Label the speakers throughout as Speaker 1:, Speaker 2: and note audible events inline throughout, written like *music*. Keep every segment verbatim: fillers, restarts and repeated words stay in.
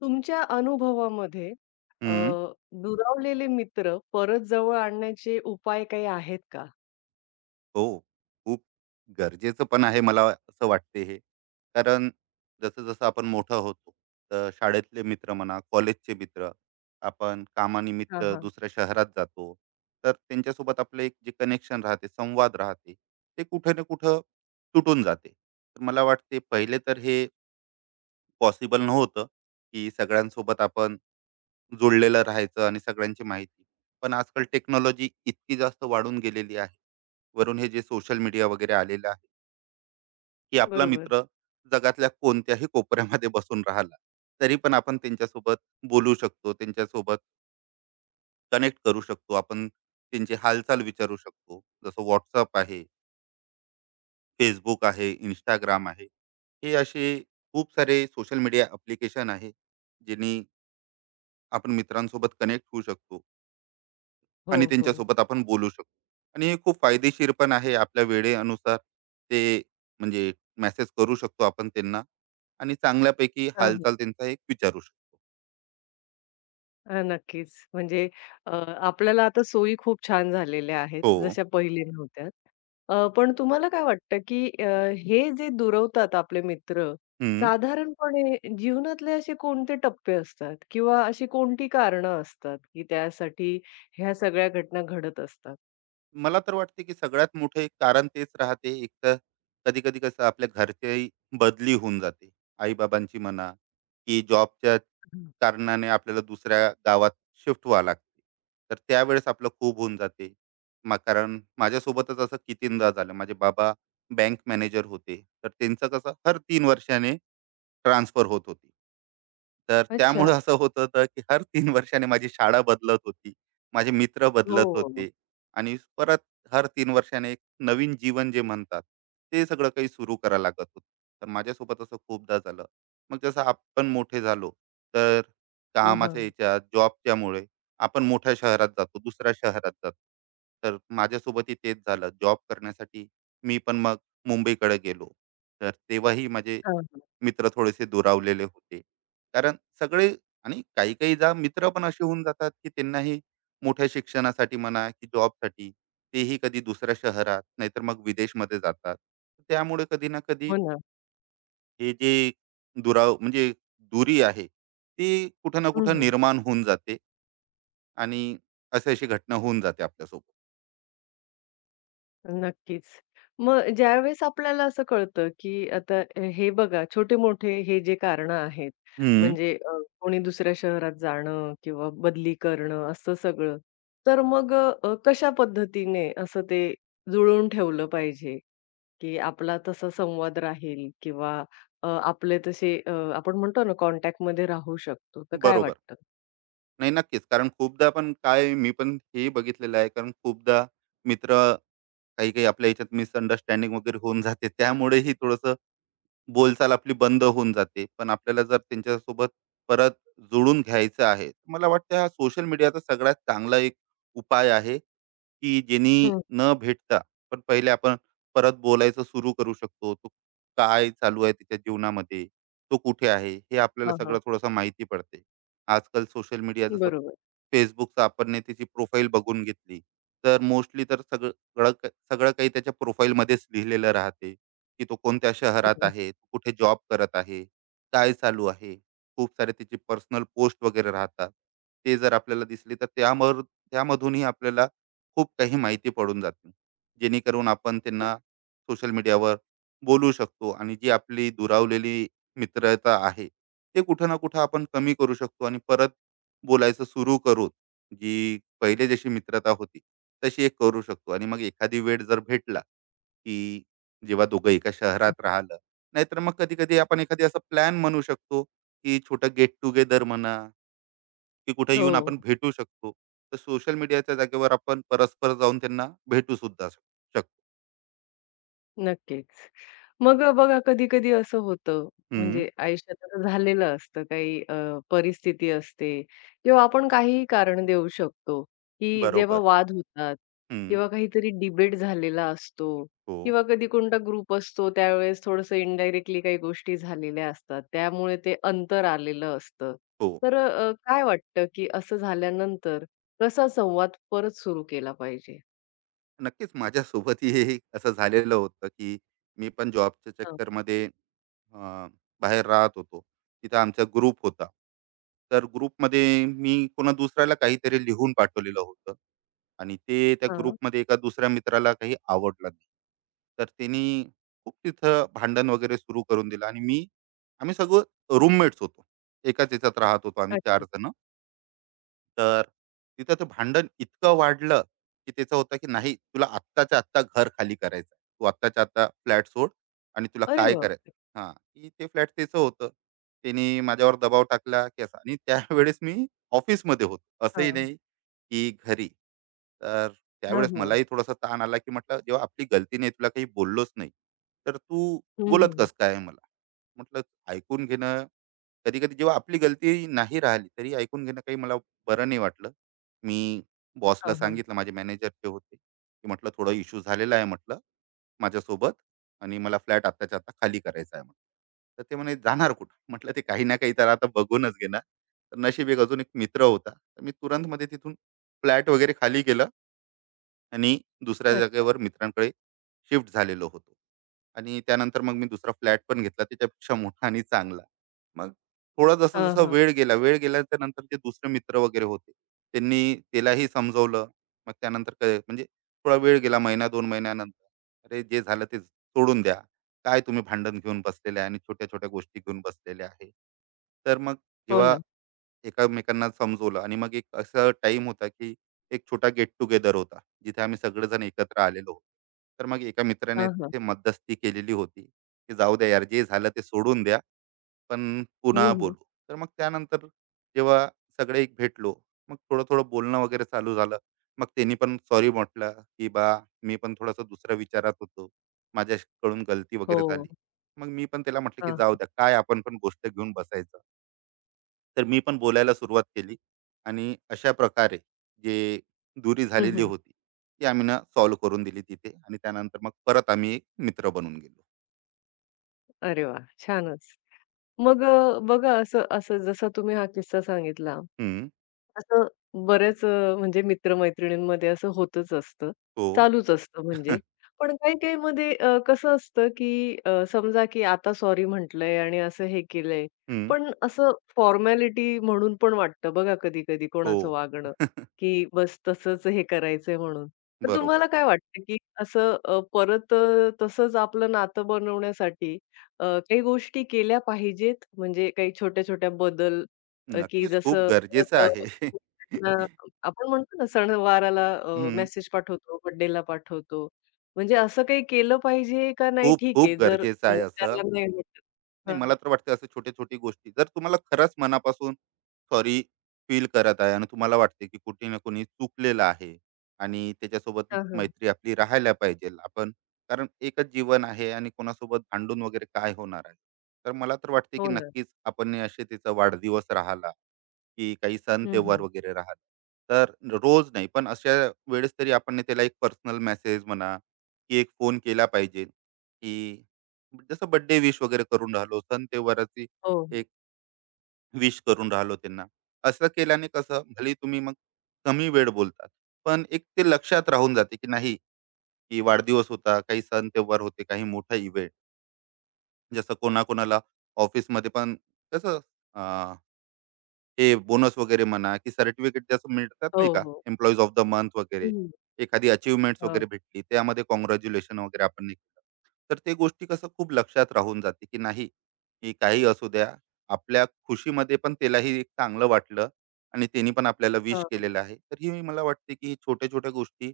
Speaker 1: तुमच्या अनुभवामध्ये अ,
Speaker 2: हं.
Speaker 1: दुरावलेले मित्र परत जवळ आणण्याचे उपाय काही आहेत का?
Speaker 2: हो. खूप गरजेचं पण आहे मला असं वाटते हे. कारण जसं-जसं आपण मोठं होतो, तर शाळेतले मित्र म्हणा, कॉलेजचे मित्र, आपण कामानिमित्त
Speaker 1: हां, हां.
Speaker 2: दुसऱ्या शहरात जातो, तर त्यांच्यासोबत आपलं एक जे कनेक्शन राहते, संवाद राहते, ते कुठे ना कुठं तुटून जाते. तर मला वाटते पहिले तर हे पॉसिबल नव्हतं, की सगळ्यांसोबत आपण जुळलेलं राहायचं आणि सगळ्यांची माहिती. पण आजकाल टेक्नॉलॉजी इतकी जास्त वाढून गेलेली आहे. वरून हे जे सोशल मीडिया वगैरे आलेलं आहे, की आपला
Speaker 1: बरोबर.
Speaker 2: मित्र जगातल्या कोणत्याही कोपऱ्यामध्ये बसून राहिला, तरी पण आपण त्यांच्यासोबत बोलू शकतो, त्यांच्यासोबत कनेक्ट करू शकतो. आपण त्यांची हालचाल विचारू शकतो. जसं WhatsApp आहे, Facebook आहे, Instagram आहे. हे असे खूप सारे सोशल मीडिया ॲप्लिकेशन आहे, ज्यांनी आपण मित्रांसोबत कनेक्ट होऊ शकतो.
Speaker 1: हो,
Speaker 2: आणि
Speaker 1: हो.
Speaker 2: त्यांच्यासोबत आपण बोलू शकतो आणि हे खूप फायदेशीर पण आहे आपल्या वेळेनुसार ते म्हणजे मेसेज करू शकतो आपण त्यांना आणि चांगल्यापैकी
Speaker 1: हां, हां.
Speaker 2: हालचाल त्यांचा एक विचारू शकतो.
Speaker 1: अ, नक्कीच. म्हणजे अ, आपल्याला आता सोयी खूप छान झालेल्या आहेत,
Speaker 2: हो.
Speaker 1: जशा पहिले नव्हत्या. अ, पण तुम्हाला काय वाटतं, की अ, हे जे दुरवतात आपले मित्र,
Speaker 2: हं.
Speaker 1: साधारणपणे जीवनातले असे कोणते टप्पे असतात किंवा अशी कोणती कारणं असतात, की त्यासाठी ह्या सगळ्या घटना घडत असतात?
Speaker 2: मला तर वाटते, की सगळ्यात मोठं एक कारण तेच राहते. एक तर कधी-कधी कसं आपल्या घरच्याही बदली होऊन जाते. आई-बाबांची म्हणा, की जॉबच्या
Speaker 1: हं.
Speaker 2: कारणाने आपल्याला दुसऱ्या गावात शिफ्ट व्हावं लागते. तर त्यावेळेस आपलं खूप होऊन जाते. मा कारण माझ्यासोबतच असं कितींदा झालं. माझे बाबा बँक मॅनेजर होते. तर त्यांचं कसं हर तीन वर्षाने ट्रान्सफर होत होती. तर त्यामुळं
Speaker 1: अच्छा.
Speaker 2: असं होत होतं, की हर तीन वर्षाने माझी शाळा बदलत होती. माझे मित्र
Speaker 1: हो,
Speaker 2: बदलत
Speaker 1: हो.
Speaker 2: होते. आणि परत हर तीन वर्षाने एक नवीन जीवन जे म्हणतात ते सगळं काही सुरू करायला लागत होतं तर माझ्यासोबत असं खूपदा झालं मग जसं आपण मोठे झालो तर
Speaker 1: हां,
Speaker 2: कामाच्या
Speaker 1: हां.
Speaker 2: याच्या जॉबच्यामुळे आपण मोठ्या शहरात जातो दुसऱ्या शहरात जातो तर माझ्यासोबतही तेच झालं जॉब करण्यासाठी मी पण मग मुंबईकडे गेलो तर तेव्हाही माझे
Speaker 1: हां, हां.
Speaker 2: मित्र थोडेसे दुरावलेले होते. कारण सगळे आणि काही-काही जा मित्र पण असे होऊन जातात, की त्यांनाही मोठ्या शिक्षणासाठी म्हणा की जॉबसाठी तेही कधी दुसऱ्या शहरात नाहीतर मग विदेशमध्ये जातात. त्यामुळे कधी ना कधी
Speaker 1: हो ना.
Speaker 2: हे जे दुराव म्हणजे दुरी आहे, ती कुठं ना
Speaker 1: हं,
Speaker 2: कुठं
Speaker 1: हं.
Speaker 2: निर्माण होऊन जाते आणि अशी अशी घटना होऊन जाते आपल्यासोबत.
Speaker 1: नक्कीच. मग ज्यावेळेस आपल्याला असं कळतं, की आता हे बघा छोटे-मोठे हे जे कारणं आहेत,
Speaker 2: हं.
Speaker 1: म्हणजे अ, कोणी दुसऱ्या शहरात जाणं किंवा बदली करणं असं सगळं. तर मग अ, कशा पद्धतीने असं ते जुळवून ठेवलं पाहिजे, की आपला तसा संवाद राहील किंवा अ, आपले तसे अ, आपण म्हणतो ना कॉन्टॅक्टमध्ये राहू शकतो. तर काय
Speaker 2: बरोबर.
Speaker 1: वाटतं?
Speaker 2: नाही नक्कीच. कारण खूपदा पण काय मी पण हे बघितलेलं आहे कारण खूपदा मित्र काही-काही आपल्या ह्याच्यात मिसअंडरस्टँडिंग वगैरे होऊन जाते. त्यामुळेही थोडंसं बोलचाल आपली बंद होऊन जाते. पण आपल्याला जर त्यांच्यासोबत परत जुळून घ्यायचं आहे, मला वाटतं हा सोशल मीडियाचा सगळ्यात चांगला एक उपाय आहे, की ज्यांनी
Speaker 1: हं.
Speaker 2: न भेटता पण पहिले आपण परत बोलायचं सुरू करू शकतो. तो काय चालू आहे त्याच्या जीवनामध्ये, तो कुठे आहे, हे आपल्याला
Speaker 1: हां,
Speaker 2: सगळं
Speaker 1: हां.
Speaker 2: थोडंसं माहिती पडते. आजकाल सोशल मीडिया जसं
Speaker 1: बरोबर.
Speaker 2: Facebookचं आपण नाही त्याची प्रोफाईल बघून घेतली, तर मोस्टली तर सगळं सगळं का सगळं काही त्याच्या प्रोफाईलमध्येच लिहिलेलं राहते, की तो कोणत्या शहरात
Speaker 1: हं,
Speaker 2: आहे, तो कुठे जॉब करत आहे, काय चालू आहे. खूप सारे त्याचे पर्सनल पोस्ट वगैरे राहतात. ते जर आपल्याला दिसले, तर त्यामर त्यामधूनही आपल्याला खूप काही माहिती पडून जाते जेणेकरून आपण
Speaker 1: हं.
Speaker 2: त्यांना सोशल मीडियावर बोलू शकतो आणि जी आपली दुरावलेली मित्रता आहे ते कुठं ना कुठं आपण कमी करू शकतो आणि परत बोलायचं सुरू करू जी पहिले जशी मित्रता होती तशी एक करू शकतो आणि मग एखादी वेळ जर भेटला की जेव्हा दोघं एका शहरात राहिलं नाहीतर मग कधी कधी आपण एखादी असं प्लॅन म्हणू शकतो की छोटं गेट टुगेदर म्हणा की कुठे येऊन
Speaker 1: हो,
Speaker 2: आपण भेटू शकतो. तर सोशल मीडियाच्या जागेवर आपण परस्पर जाऊन त्यांना भेटू सुद्धा शक- शकतो.
Speaker 1: नक्कीच. मग अ, बघा कधी-कधी असं होतं,
Speaker 2: हं,
Speaker 1: म्हणजे आयुष्यात असं झालेलं असतं काही अ, परिस्थिती असते किंवा आपण काहीही कारण देऊ शकतो, की जेव्हा
Speaker 2: बरोबर.
Speaker 1: वाद होतात
Speaker 2: हं.
Speaker 1: किंवा काहीतरी डिबेट झालेला असतो
Speaker 2: हो,
Speaker 1: किंवा कधी कोणता ग्रुप असतो त्यावेळेस थोडंसं इनडायरेक्टली काही गोष्टी झालेल्या असतात. त्यामुळे ते अंतर आलेलं असतं.
Speaker 2: हो.
Speaker 1: तर अ, काय वाटतं, की असं झाल्यानंतर कसा संवाद परत सुरू केला पाहिजे?
Speaker 2: नक्कीच माझ्यासोबतही हे असं झालेलं होतं की मी पण जॉबच्या
Speaker 1: हां,
Speaker 2: चक्करमध्ये अ, बाहेर राहत होतो तिथं आमचा ग्रुप होता तर ग्रुपमध्ये मी कोणा दुसऱ्याला काहीतरी लिहून पाठवलेलं होतं आणि ते त्या
Speaker 1: हां.
Speaker 2: ग्रुपमध्ये एका दुसऱ्या मित्राला काही आवडलं नाही तर त्यांनी खूप तिथं भांडण वगैरे सुरू करून दिलं आणि मी आम्ही सगळं रूममेट्स होतो एकाच याच्यात राहत होतो आम्ही चार
Speaker 1: अच्छा.
Speaker 2: जण तर तिथं ते भांडण इतकं वाढलं की त्याचं होतं की नाही तुला आत्ताच्या आत्ता घर खाली करायचं तू आत्ताच्या आत्ता फ्लॅट सोड आणि तुला
Speaker 1: अरे
Speaker 2: काय
Speaker 1: बापरे!
Speaker 2: करायचं हां की ते फ्लॅट त्याचं होतं त्याने माझ्यावर दबाव टाकला की असा आणि त्यावेळेस मी ऑफिसमध्ये होतो असंही
Speaker 1: हां,
Speaker 2: नाही की घरी तर
Speaker 1: हां,
Speaker 2: त्यावेळेस
Speaker 1: हां.
Speaker 2: मलाही थोडासा ताण आला की म्हटलं जेव्हा आपली गलती नाही तुला काही बोललोच नाही तर तू
Speaker 1: हं,
Speaker 2: बोलत
Speaker 1: हं.
Speaker 2: कस काय मला म्हटलं ऐकून घेणं कधी कधी जेव्हा आपली गलती नाही राहिली तरी ऐकून घेणं काही मला बरं नाही वाटलं. मी बॉसला
Speaker 1: हां, हां.
Speaker 2: सांगितलं माझे मॅनेजर जे होते, की म्हटलं थोडा इश्यू झालेला आहे म्हटलं माझ्यासोबत आणि मला फ्लॅट आत्ताच्या आता खाली करायचा आहे म्हटलं. तर ते म्हणे, "जाणार कुठं?" म्हटलं, "ते काही ना काही तर आता बघूनच घेणार." तर नशीब एक अजून एक मित्र होता. तर मी तुरंतमध्ये तिथून फ्लॅट वगैरे खाली केलं. आणि दुसऱ्या
Speaker 1: अच्छा.
Speaker 2: जागेवर मित्रांकडे शिफ्ट झालेलो होतो. आणि त्यानंतर मग मी दुसरा फ्लॅट पण घेतला त्याच्यापेक्षा मोठा आणि चांगला. मग थोडा
Speaker 1: हां,
Speaker 2: जसा-जसा
Speaker 1: हां.
Speaker 2: वेळ गेला, वेळ गेल्याच्या नंतर जे दुसरे मित्र वगैरे होते, त्यांनी त्यालाही समजवलं. मग त्यानंतर काय म्हणजे थोडा वेळ गेला महिना दोन महिन्यानंतर, "अरे जे झालं ते सोडून द्या. काय तुम्ही भांडण घेऊन बसलेले आहे आणि छोट्या-छोट्या गोष्टी घेऊन बसलेले आहे." तर मग
Speaker 1: हो
Speaker 2: जेव्हा
Speaker 1: ना.
Speaker 2: एकमेकांना समजवलं आणि मग एक असा टाइम होता, की एक छोटा गेट टुगेदर होता, जिथे आम्ही सगळेजण एकत्र आलेलो होतो. तर मग एका मित्राने
Speaker 1: हां, हां.
Speaker 2: तिथे मध्यस्थी केलेली होती, की जाऊ द्या यार, जे झालं ते सोडून द्या, पण
Speaker 1: हं,
Speaker 2: पुन्हा
Speaker 1: हं.
Speaker 2: बोलू. तर मग त्यानंतर जेव्हा सगळे एक भेटलो, मग थोडं-थोडं बोलणं वगैरे चालू झालं. मग त्यांनी पण सॉरी म्हटलं, की "बा, मी पण थोडासा दुसऱ्या विचारात होतो. माझ्याकडून गलती वगैरे
Speaker 1: हो.
Speaker 2: झाली." मग मी पण त्याला म्हटलं, की
Speaker 1: हां,
Speaker 2: "जाऊ
Speaker 1: हां.
Speaker 2: द्या, काय आपण पण गोष्ट घेऊन बसायचं." तर मी पण बोलायला सुरुवात केली आणि अशा प्रकारे जे दुरी
Speaker 1: हं,
Speaker 2: झालेली
Speaker 1: हं.
Speaker 2: होती ती आम्ही ना सॉल्व्ह करून दिली तिथे आणि त्यानंतर मग परत आम्ही एक मित्र बनून गेलो
Speaker 1: अरे वाह! छानच. मग अ, बघा असं असं जसा तुम्ही हा किस्सा सांगितला
Speaker 2: हम्म,
Speaker 1: असं बऱ्याच अ, म्हणजे मित्र-मैत्रिणींमध्ये असं होतच असतं.
Speaker 2: हो
Speaker 1: चालूच असतं
Speaker 2: *laughs*
Speaker 1: म्हणजे. पण काही-काहीमध्ये अ, कसं असतं, की अ, समजा की आता सॉरी म्हटलंय आणि असं हे केलंय.
Speaker 2: हम्म,
Speaker 1: पण असं फॉर्मॅलिटी म्हणून पण वाटतं बघा कधी-कधी
Speaker 2: हो
Speaker 1: कोणाचं वागणं,
Speaker 2: *laughs*
Speaker 1: की बस तसंच हे करायचंय म्हणून. तर
Speaker 2: बरोबर
Speaker 1: तुम्हाला काय वाटतं, की असं अ, परत अ, तसंच आपलं नातं बनवण्यासाठी अ, काही गोष्टी केल्या पाहिजेत? म्हणजे काही छोट्या-छोट्या बदल अ, की
Speaker 2: नक्कीच खूप
Speaker 1: जसं
Speaker 2: गरजेचं
Speaker 1: परत
Speaker 2: आहे
Speaker 1: त्यांना
Speaker 2: *laughs*
Speaker 1: आपण म्हणतो ना सणवाराला अ,
Speaker 2: हम्म,
Speaker 1: मेसेज पाठवतो, बर्थडेला पाठवतो. म्हणजे असं काही केलं पाहिजे का नाही
Speaker 2: खूप
Speaker 1: ठीक
Speaker 2: खूप
Speaker 1: आहे जर
Speaker 2: गरजेचं आहे असं
Speaker 1: समोरच्याला नाही वाटत.
Speaker 2: नाही
Speaker 1: हां,
Speaker 2: मला तर वाटते असं छोटे छोटी गोष्टी जर तुम्हाला खरंच मनापासून सॉरी फील करत आहे आणि तुम्हाला वाटते की कुठे ना कुणी चुकलेलं आहे आणि त्याच्यासोबत
Speaker 1: हां, हां.
Speaker 2: मैत्री आपली राहायला पाहिजे. आपण कारण एकच जीवन आहे आणि कोणासोबत भांडून वगैरे काय होणार आहे. तर मला तर वाटते की
Speaker 1: हो ना.
Speaker 2: नक्कीच आपण हे असे तिचा वाढदिवस राहिला, की काही सण
Speaker 1: हं,
Speaker 2: तेव्हार
Speaker 1: हं.
Speaker 2: वगैरे राहिला. तर रोज नाही पण अशा वेळेस तरी आपण ने त्याला एक पर्सनल मेसेज म्हणा, की एक फोन केला पाहिजे, की जसं बर्थडे विश वगैरे करून राहिलो, सण त्योहाराची
Speaker 1: हो, हो.
Speaker 2: एक विश करून राहिलो त्यांना. असं केल्याने कसं भलेही तुम्ही मग कमी वेळ बोलतात, पण एक ते लक्षात राहून जाते, की नाही की वाढदिवस होता, काही सण त्योहार होते, काही मोठा इव्हेंट. जसं कोणाकोणाला ऑफिसमध्ये पण कसं अ, हे बोनस वगैरे म्हणा, की सर्टिफिकेट जसं मिळतात
Speaker 1: हो,
Speaker 2: नाही का,
Speaker 1: हो.
Speaker 2: एम्प्लॉईज ऑफ द मंथ वगैरे.
Speaker 1: हं.
Speaker 2: एखादी अचीव्हमेंट्स
Speaker 1: हां,
Speaker 2: वगैरे भेटली, त्यामध्ये काँग्रॅच्युलेशन वगैरे आपण नाही केलं. तर ते गोष्टी कसं खूप लक्षात राहून जाते की नाही की काही असू द्या आपल्या खुशीमध्ये पण त्यालाही एक चांगलं वाटलं आणि त्यांनी पण आपल्याला
Speaker 1: हां,
Speaker 2: विश
Speaker 1: हां.
Speaker 2: केलेलं आहे तर ही मला वाटते की छोट्या छोट्या गोष्टी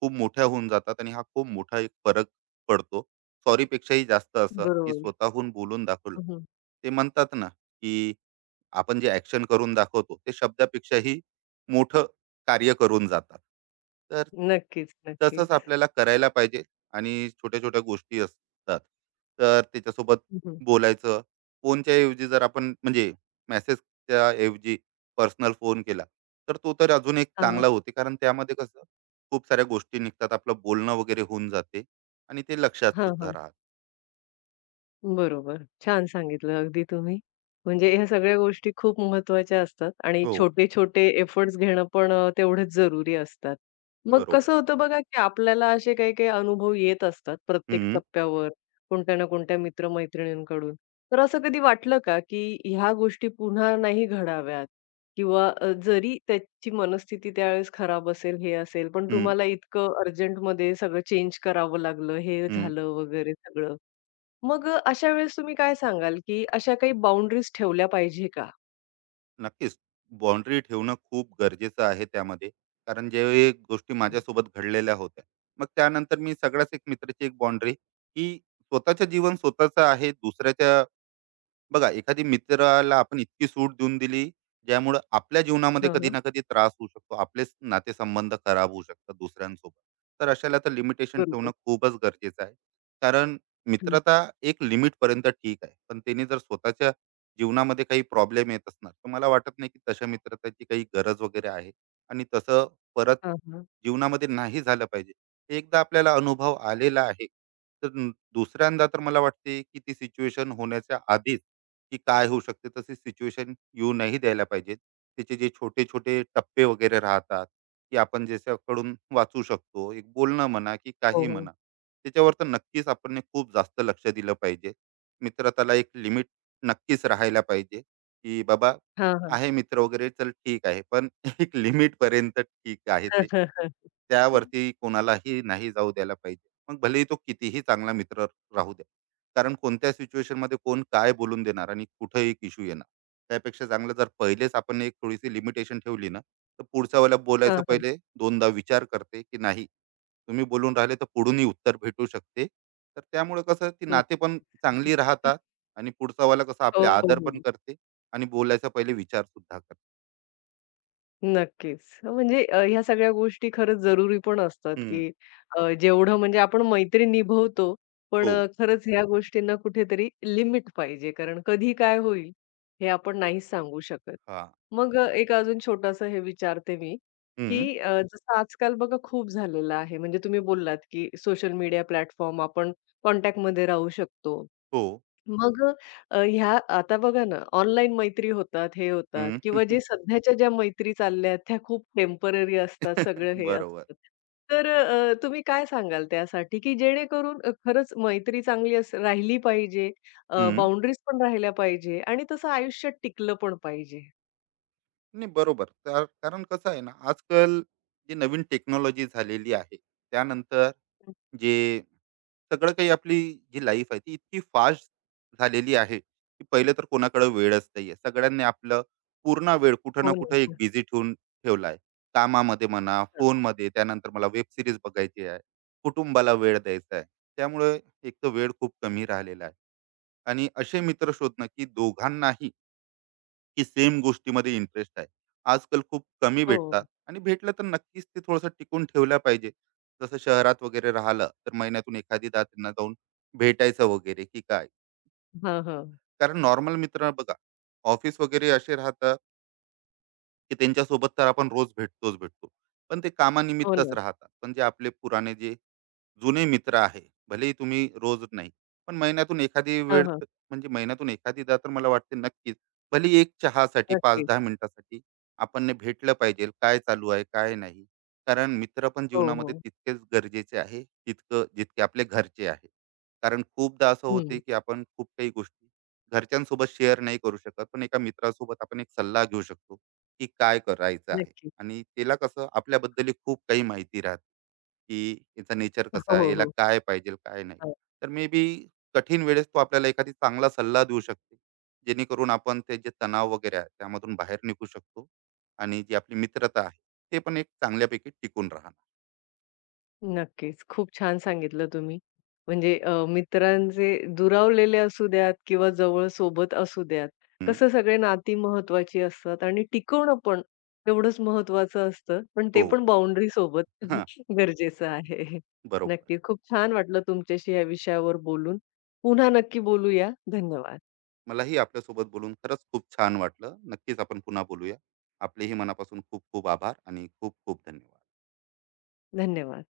Speaker 2: खूप मोठ्या होऊन जातात आणि हा खूप मोठा एक फरक पडतो सॉरीपेक्षाही जास्त असं की
Speaker 1: बरोबर.
Speaker 2: स्वतःहून बोलून दाखवलं
Speaker 1: हं,
Speaker 2: ते म्हणतात ना की आपण जे ॲक्शन करून दाखवतो, ते शब्दापेक्षाही मोठं कार्य करून जातात. तर
Speaker 1: नक्कीच,
Speaker 2: तसंच
Speaker 1: नक्कीच.
Speaker 2: आपल्याला करायला पाहिजे आणि छोट्या-छोट्या गोष्टी असतात. तर त्याच्यासोबत
Speaker 1: हं, हं.
Speaker 2: बोलायचं. फोनच्या ऐवजी जर आपण म्हणजे मेसेजच्या ऐवजी पर्सनल फोन केला, तर तो तर अजून एक
Speaker 1: हां,
Speaker 2: चांगला होते. कारण त्यामध्ये कसं खूप साऱ्या गोष्टी निघतात. आपलं बोलणं वगैरे होऊन जाते आणि ते लक्षातसुद्धा
Speaker 1: हां,
Speaker 2: राहतं.
Speaker 1: बरोबर. छान सांगितलं अगदी तुम्ही. म्हणजे ह्या सगळ्या गोष्टी खूप महत्त्वाच्या असतात आणि
Speaker 2: हो,
Speaker 1: छोटे-छोटे एफर्ट्स घेणं पण अ, तेवढेच जरुरी असतात. मग
Speaker 2: बरोबर.
Speaker 1: कसं होतं बघा, की आपल्याला असे काही-काही अनुभव येत असतात प्रत्येक
Speaker 2: हं,
Speaker 1: टप्प्यावर, कोणत्या ना कोणत्या मित्र तर असं कधी वाटलं का, की ह्या गोष्टी पुन्हा नाही घडाव्यात किंवा अ, जरी त्याची मनस्थिती त्यावेळेस खराब असेल, हे असेल, पण
Speaker 2: हं,
Speaker 1: तुम्हाला इतकं अर्जंटमध्ये सगळं चेंज करावं लागलं, हे
Speaker 2: हं.
Speaker 1: झालं वगैरे सगळं? मग अ, अशा वेळेस तुम्ही काय सांगाल, की अशा काही बाउंडरीज ठेवल्या पाहिजे का?
Speaker 2: नक्कीच. बाउंडरी ठेवणं खूप गरजेचं आहे त्यामध्ये. कारण जे गोष्टी माझ्यासोबत घडलेल्या होत्या. मग त्यानंतर मी सगळ्याच एक मित्राची एक बाउंडरी, की स्वतःचं जीवन स्वतःचं आहे. दुसऱ्याच्या बघा एखादी मित्राला आपण इतकी सूट देऊन दिली ज्यामुळे आपल्या जीवनामध्ये
Speaker 1: हं,
Speaker 2: कधी
Speaker 1: हं.
Speaker 2: ना कधी त्रास होऊ शकतो आपलेच नातेसंबंध खराब होऊ शकतात दुसऱ्यांसोबत तर अशाला तर लिमिटेशन ठेवणं
Speaker 1: बरोबर.
Speaker 2: खूपच गरजेचं आहे कारण
Speaker 1: हं.
Speaker 2: मित्रता एक लिमिट पर्यंत ठीक आहे पण त्यांनी जर स्वतःच्या जीवनामध्ये काही प्रॉब्लेम येत असणार तर मला वाटत नाही की तशा मित्रताची काही गरज वगैरे आहे आणि तसं परत
Speaker 1: हां, हां.
Speaker 2: जीवनामध्ये नाही झालं पाहिजे एकदा आपल्याला अनुभव आलेला आहे तर न- दुसऱ्यांदा तर मला वाटते की ती सिच्युएशन होण्याच्या आधीच की काय होऊ शकते तशी सिच्युएशन येऊ नाही द्यायला पाहिजे. त्याचे जे छोटे-छोटे टप्पे वगैरे राहतात, की आपण ज्याच्याकडून वाचू शकतो. एक बोलणं म्हणा की
Speaker 1: हो,
Speaker 2: काही
Speaker 1: हो.
Speaker 2: म्हणा, त्याच्यावर तर नक्कीच आपण खूप जास्त लक्ष दिलं पाहिजे. मित्रताला एक लिमिट नक्कीच राहायला पाहिजे, की बाबा
Speaker 1: हां, हां.
Speaker 2: आहे मित्र वगैरे चल ठीक आहे. पण *laughs* एक लिमिटपर्यंत ठीक आहे
Speaker 1: हां,
Speaker 2: ते.
Speaker 1: हां.
Speaker 2: त्यावरती कोणालाही नाही जाऊ द्यायला पाहिजे. मग भलेही तो कितीही चांगला मित्र राहू द्या. कारण कोणत्या सिच्युएशनमध्ये कोण काय बोलून देणार आणि कुठं एक इश्यू येणार. त्यापेक्षा चांगलं जर पहिलेच आपण एक थोडीशी लिमिटेशन ठेवली ना, तर पुढच्या वेळेला
Speaker 1: हां,
Speaker 2: बोलायचं
Speaker 1: हां.
Speaker 2: पहिले दोनदा विचार करते, की नाही तुम्ही बोलून राहिले तर पुढूनही उत्तर भेटू शकते. तर त्यामुळे कसं ती
Speaker 1: हां.
Speaker 2: नाते पण चांगली
Speaker 1: *laughs* हं.
Speaker 2: राहतात आणि पुढचा वाला कसं
Speaker 1: हो,
Speaker 2: आपले आदर
Speaker 1: हो.
Speaker 2: पण करते आणि बोलायचा पहिले विचारसुद्धा करते.
Speaker 1: नक्कीच. म्हणजे अ, ह्या सगळ्या गोष्टी खरंच जरुरी पण असतात,
Speaker 2: हं.
Speaker 1: की अ, जेवढं म्हणजे आपण मैत्री निभवतो, पण
Speaker 2: हो.
Speaker 1: अ, खरंच ह्या गोष्टींना कुठेतरी लिमिट पाहिजे. कारण कधी काय होईल हे आपण नाहीच सांगू शकत.
Speaker 2: हां.
Speaker 1: मग अ, एक अजून छोटंसं हे विचारते मी,
Speaker 2: हं.
Speaker 1: की अ, जसं आजकाल बघा खूप झालेलं आहे. म्हणजे तुम्ही बोललात, की सोशल मीडिया प्लॅटफॉर्म आपण कॉन्टॅक्टमध्ये राहू शकतो.
Speaker 2: हो.
Speaker 1: मग अ, ह्या आता बघा ना, ऑनलाईन मैत्री होतात, हे होतात
Speaker 2: हं.
Speaker 1: किंवा जे
Speaker 2: *laughs*
Speaker 1: सध्याच्या ज्या मैत्री चालल्या आहेत, त्या खूप टेम्पररी असतात, सगळं हे
Speaker 2: बरोबर.
Speaker 1: असतं. तर अ, तुम्ही काय सांगाल त्यासाठी, की जेणेकरून अ, खरंच मैत्री चांगली अस राहिली पाहिजे, अ,
Speaker 2: हं.
Speaker 1: बाउंडरीज पण राहिल्या पाहिजे आणि तसं आयुष्यात टिकलं पण पाहिजे?
Speaker 2: नाही बरोबर कार- कारण कसं आहे ना आजकाल जी नवीन टेक्नॉलॉजी झालेली आहे त्यानंतर जे सगळं काही आपली जी लाईफ आहे ती इतकी फास्ट झालेली आहे की पहिले तर कोणाकडे वेळच नाही आहे सगळ्यांनी आपलं पूर्ण वेळ कुठं ना
Speaker 1: हो ना.
Speaker 2: कुठं एक बिझी ठेवून ठेवला आहे कामामध्ये म्हणा फोनमध्ये त्यानंतर मला वेब सिरीज बघायची आहे कुटुंबाला वेळ द्यायचा आहे त्यामुळे एक तर वेळ खूप कमी राहिलेला आहे आणि असे मित्र शोधणं की दोघांनाही की सेम गोष्टीमध्ये इंटरेस्ट आहे. आजकाल खूप कमी भेटतात
Speaker 1: हो.
Speaker 2: आणि भेटलं तर नक्कीच ते थोडंसं टिकून ठेवलं पाहिजे. जसं शहरात वगैरे राहिलं तर महिन्यातून एखादीदा त्यांना जाऊन भेटायचं वगैरे की काय.
Speaker 1: हां, हां.
Speaker 2: कारण नॉर्मल मित्र बघा ऑफिस वगैरे असे राहतात की त्यांच्यासोबत तर आपण रोज भेटतोच भेटतो. पण ते
Speaker 1: हो
Speaker 2: कामानिमित्तच
Speaker 1: ना.
Speaker 2: राहतात. पण जे आपले पुराणे जे जुने मित्र आहे भलेही तुम्ही रोज नाही पण महिन्यातून एखादी
Speaker 1: हां,
Speaker 2: वेळ
Speaker 1: हां.
Speaker 2: त- म्हणजे महिन्यातून एखादीदा तर मला वाटते नक्कीच भली एक चहासाठी पाच दहा
Speaker 1: नक्कीच.
Speaker 2: मिनिटासाठी आपण ने भेटलं पाहिजे काय चालू आहे काय नाही कारण मित्र पण
Speaker 1: हो,
Speaker 2: जीवनामध्ये
Speaker 1: हो.
Speaker 2: तितकेच गरजेचे आहे तितकं जितके आपले घरचे आहे कारण खूपदा असं होते
Speaker 1: हं.
Speaker 2: की आपण खूप काही गोष्टी घरच्यांसोबत शेअर नाही करू शकत पण एका मित्रासोबत आपण एक सल्ला घेऊ शकतो की काय करायचं आहे
Speaker 1: नक्कीच.
Speaker 2: आणि त्याला कसं आपल्याबद्दल खूप काही माहिती राहते की याचा नेचर कसा
Speaker 1: हो,
Speaker 2: आहे, याला
Speaker 1: हो.
Speaker 2: काय पाहिजे, काय नाही. तर मे बी कठीण वेळेस तो आपल्याला एखादी चांगला सल्ला देऊ शकते, जेणेकरून आपण ते जे तणाव वगैरे आहे, त्यामधून बाहेर निघू शकतो आणि जी आपली मित्रता आहे, ते पण एक चांगल्यापैकी टिकून राहणार.
Speaker 1: नक्कीच. खूप छान सांगितलं तुम्ही. म्हणजे अ, मित्रांचे दुरावलेले असू द्यात किंवा जवळ सोबत असू द्यात,
Speaker 2: हं,
Speaker 1: कसं सगळे नाती महत्त्वाची असतात आणि टिकवणं पण तेवढंच महत्त्वाचं असतं. पण ते
Speaker 2: हो.
Speaker 1: पण बाउंडरीसोबत
Speaker 2: हां,
Speaker 1: *laughs* गरजेचं आहे.
Speaker 2: बरोबर.
Speaker 1: नक्की. खूप छान वाटलं तुमच्याशी या विषयावर बोलून. पुन्हा नक्की बोलूया. धन्यवाद.
Speaker 2: मलाही आपल्यासोबत बोलून खरंच खूप छान वाटलं. नक्कीच आपण पुन्हा बोलूया. आपलेही मनापासून खूप खूप आभार आणि खूप खूप धन्यवाद.
Speaker 1: धन्यवाद.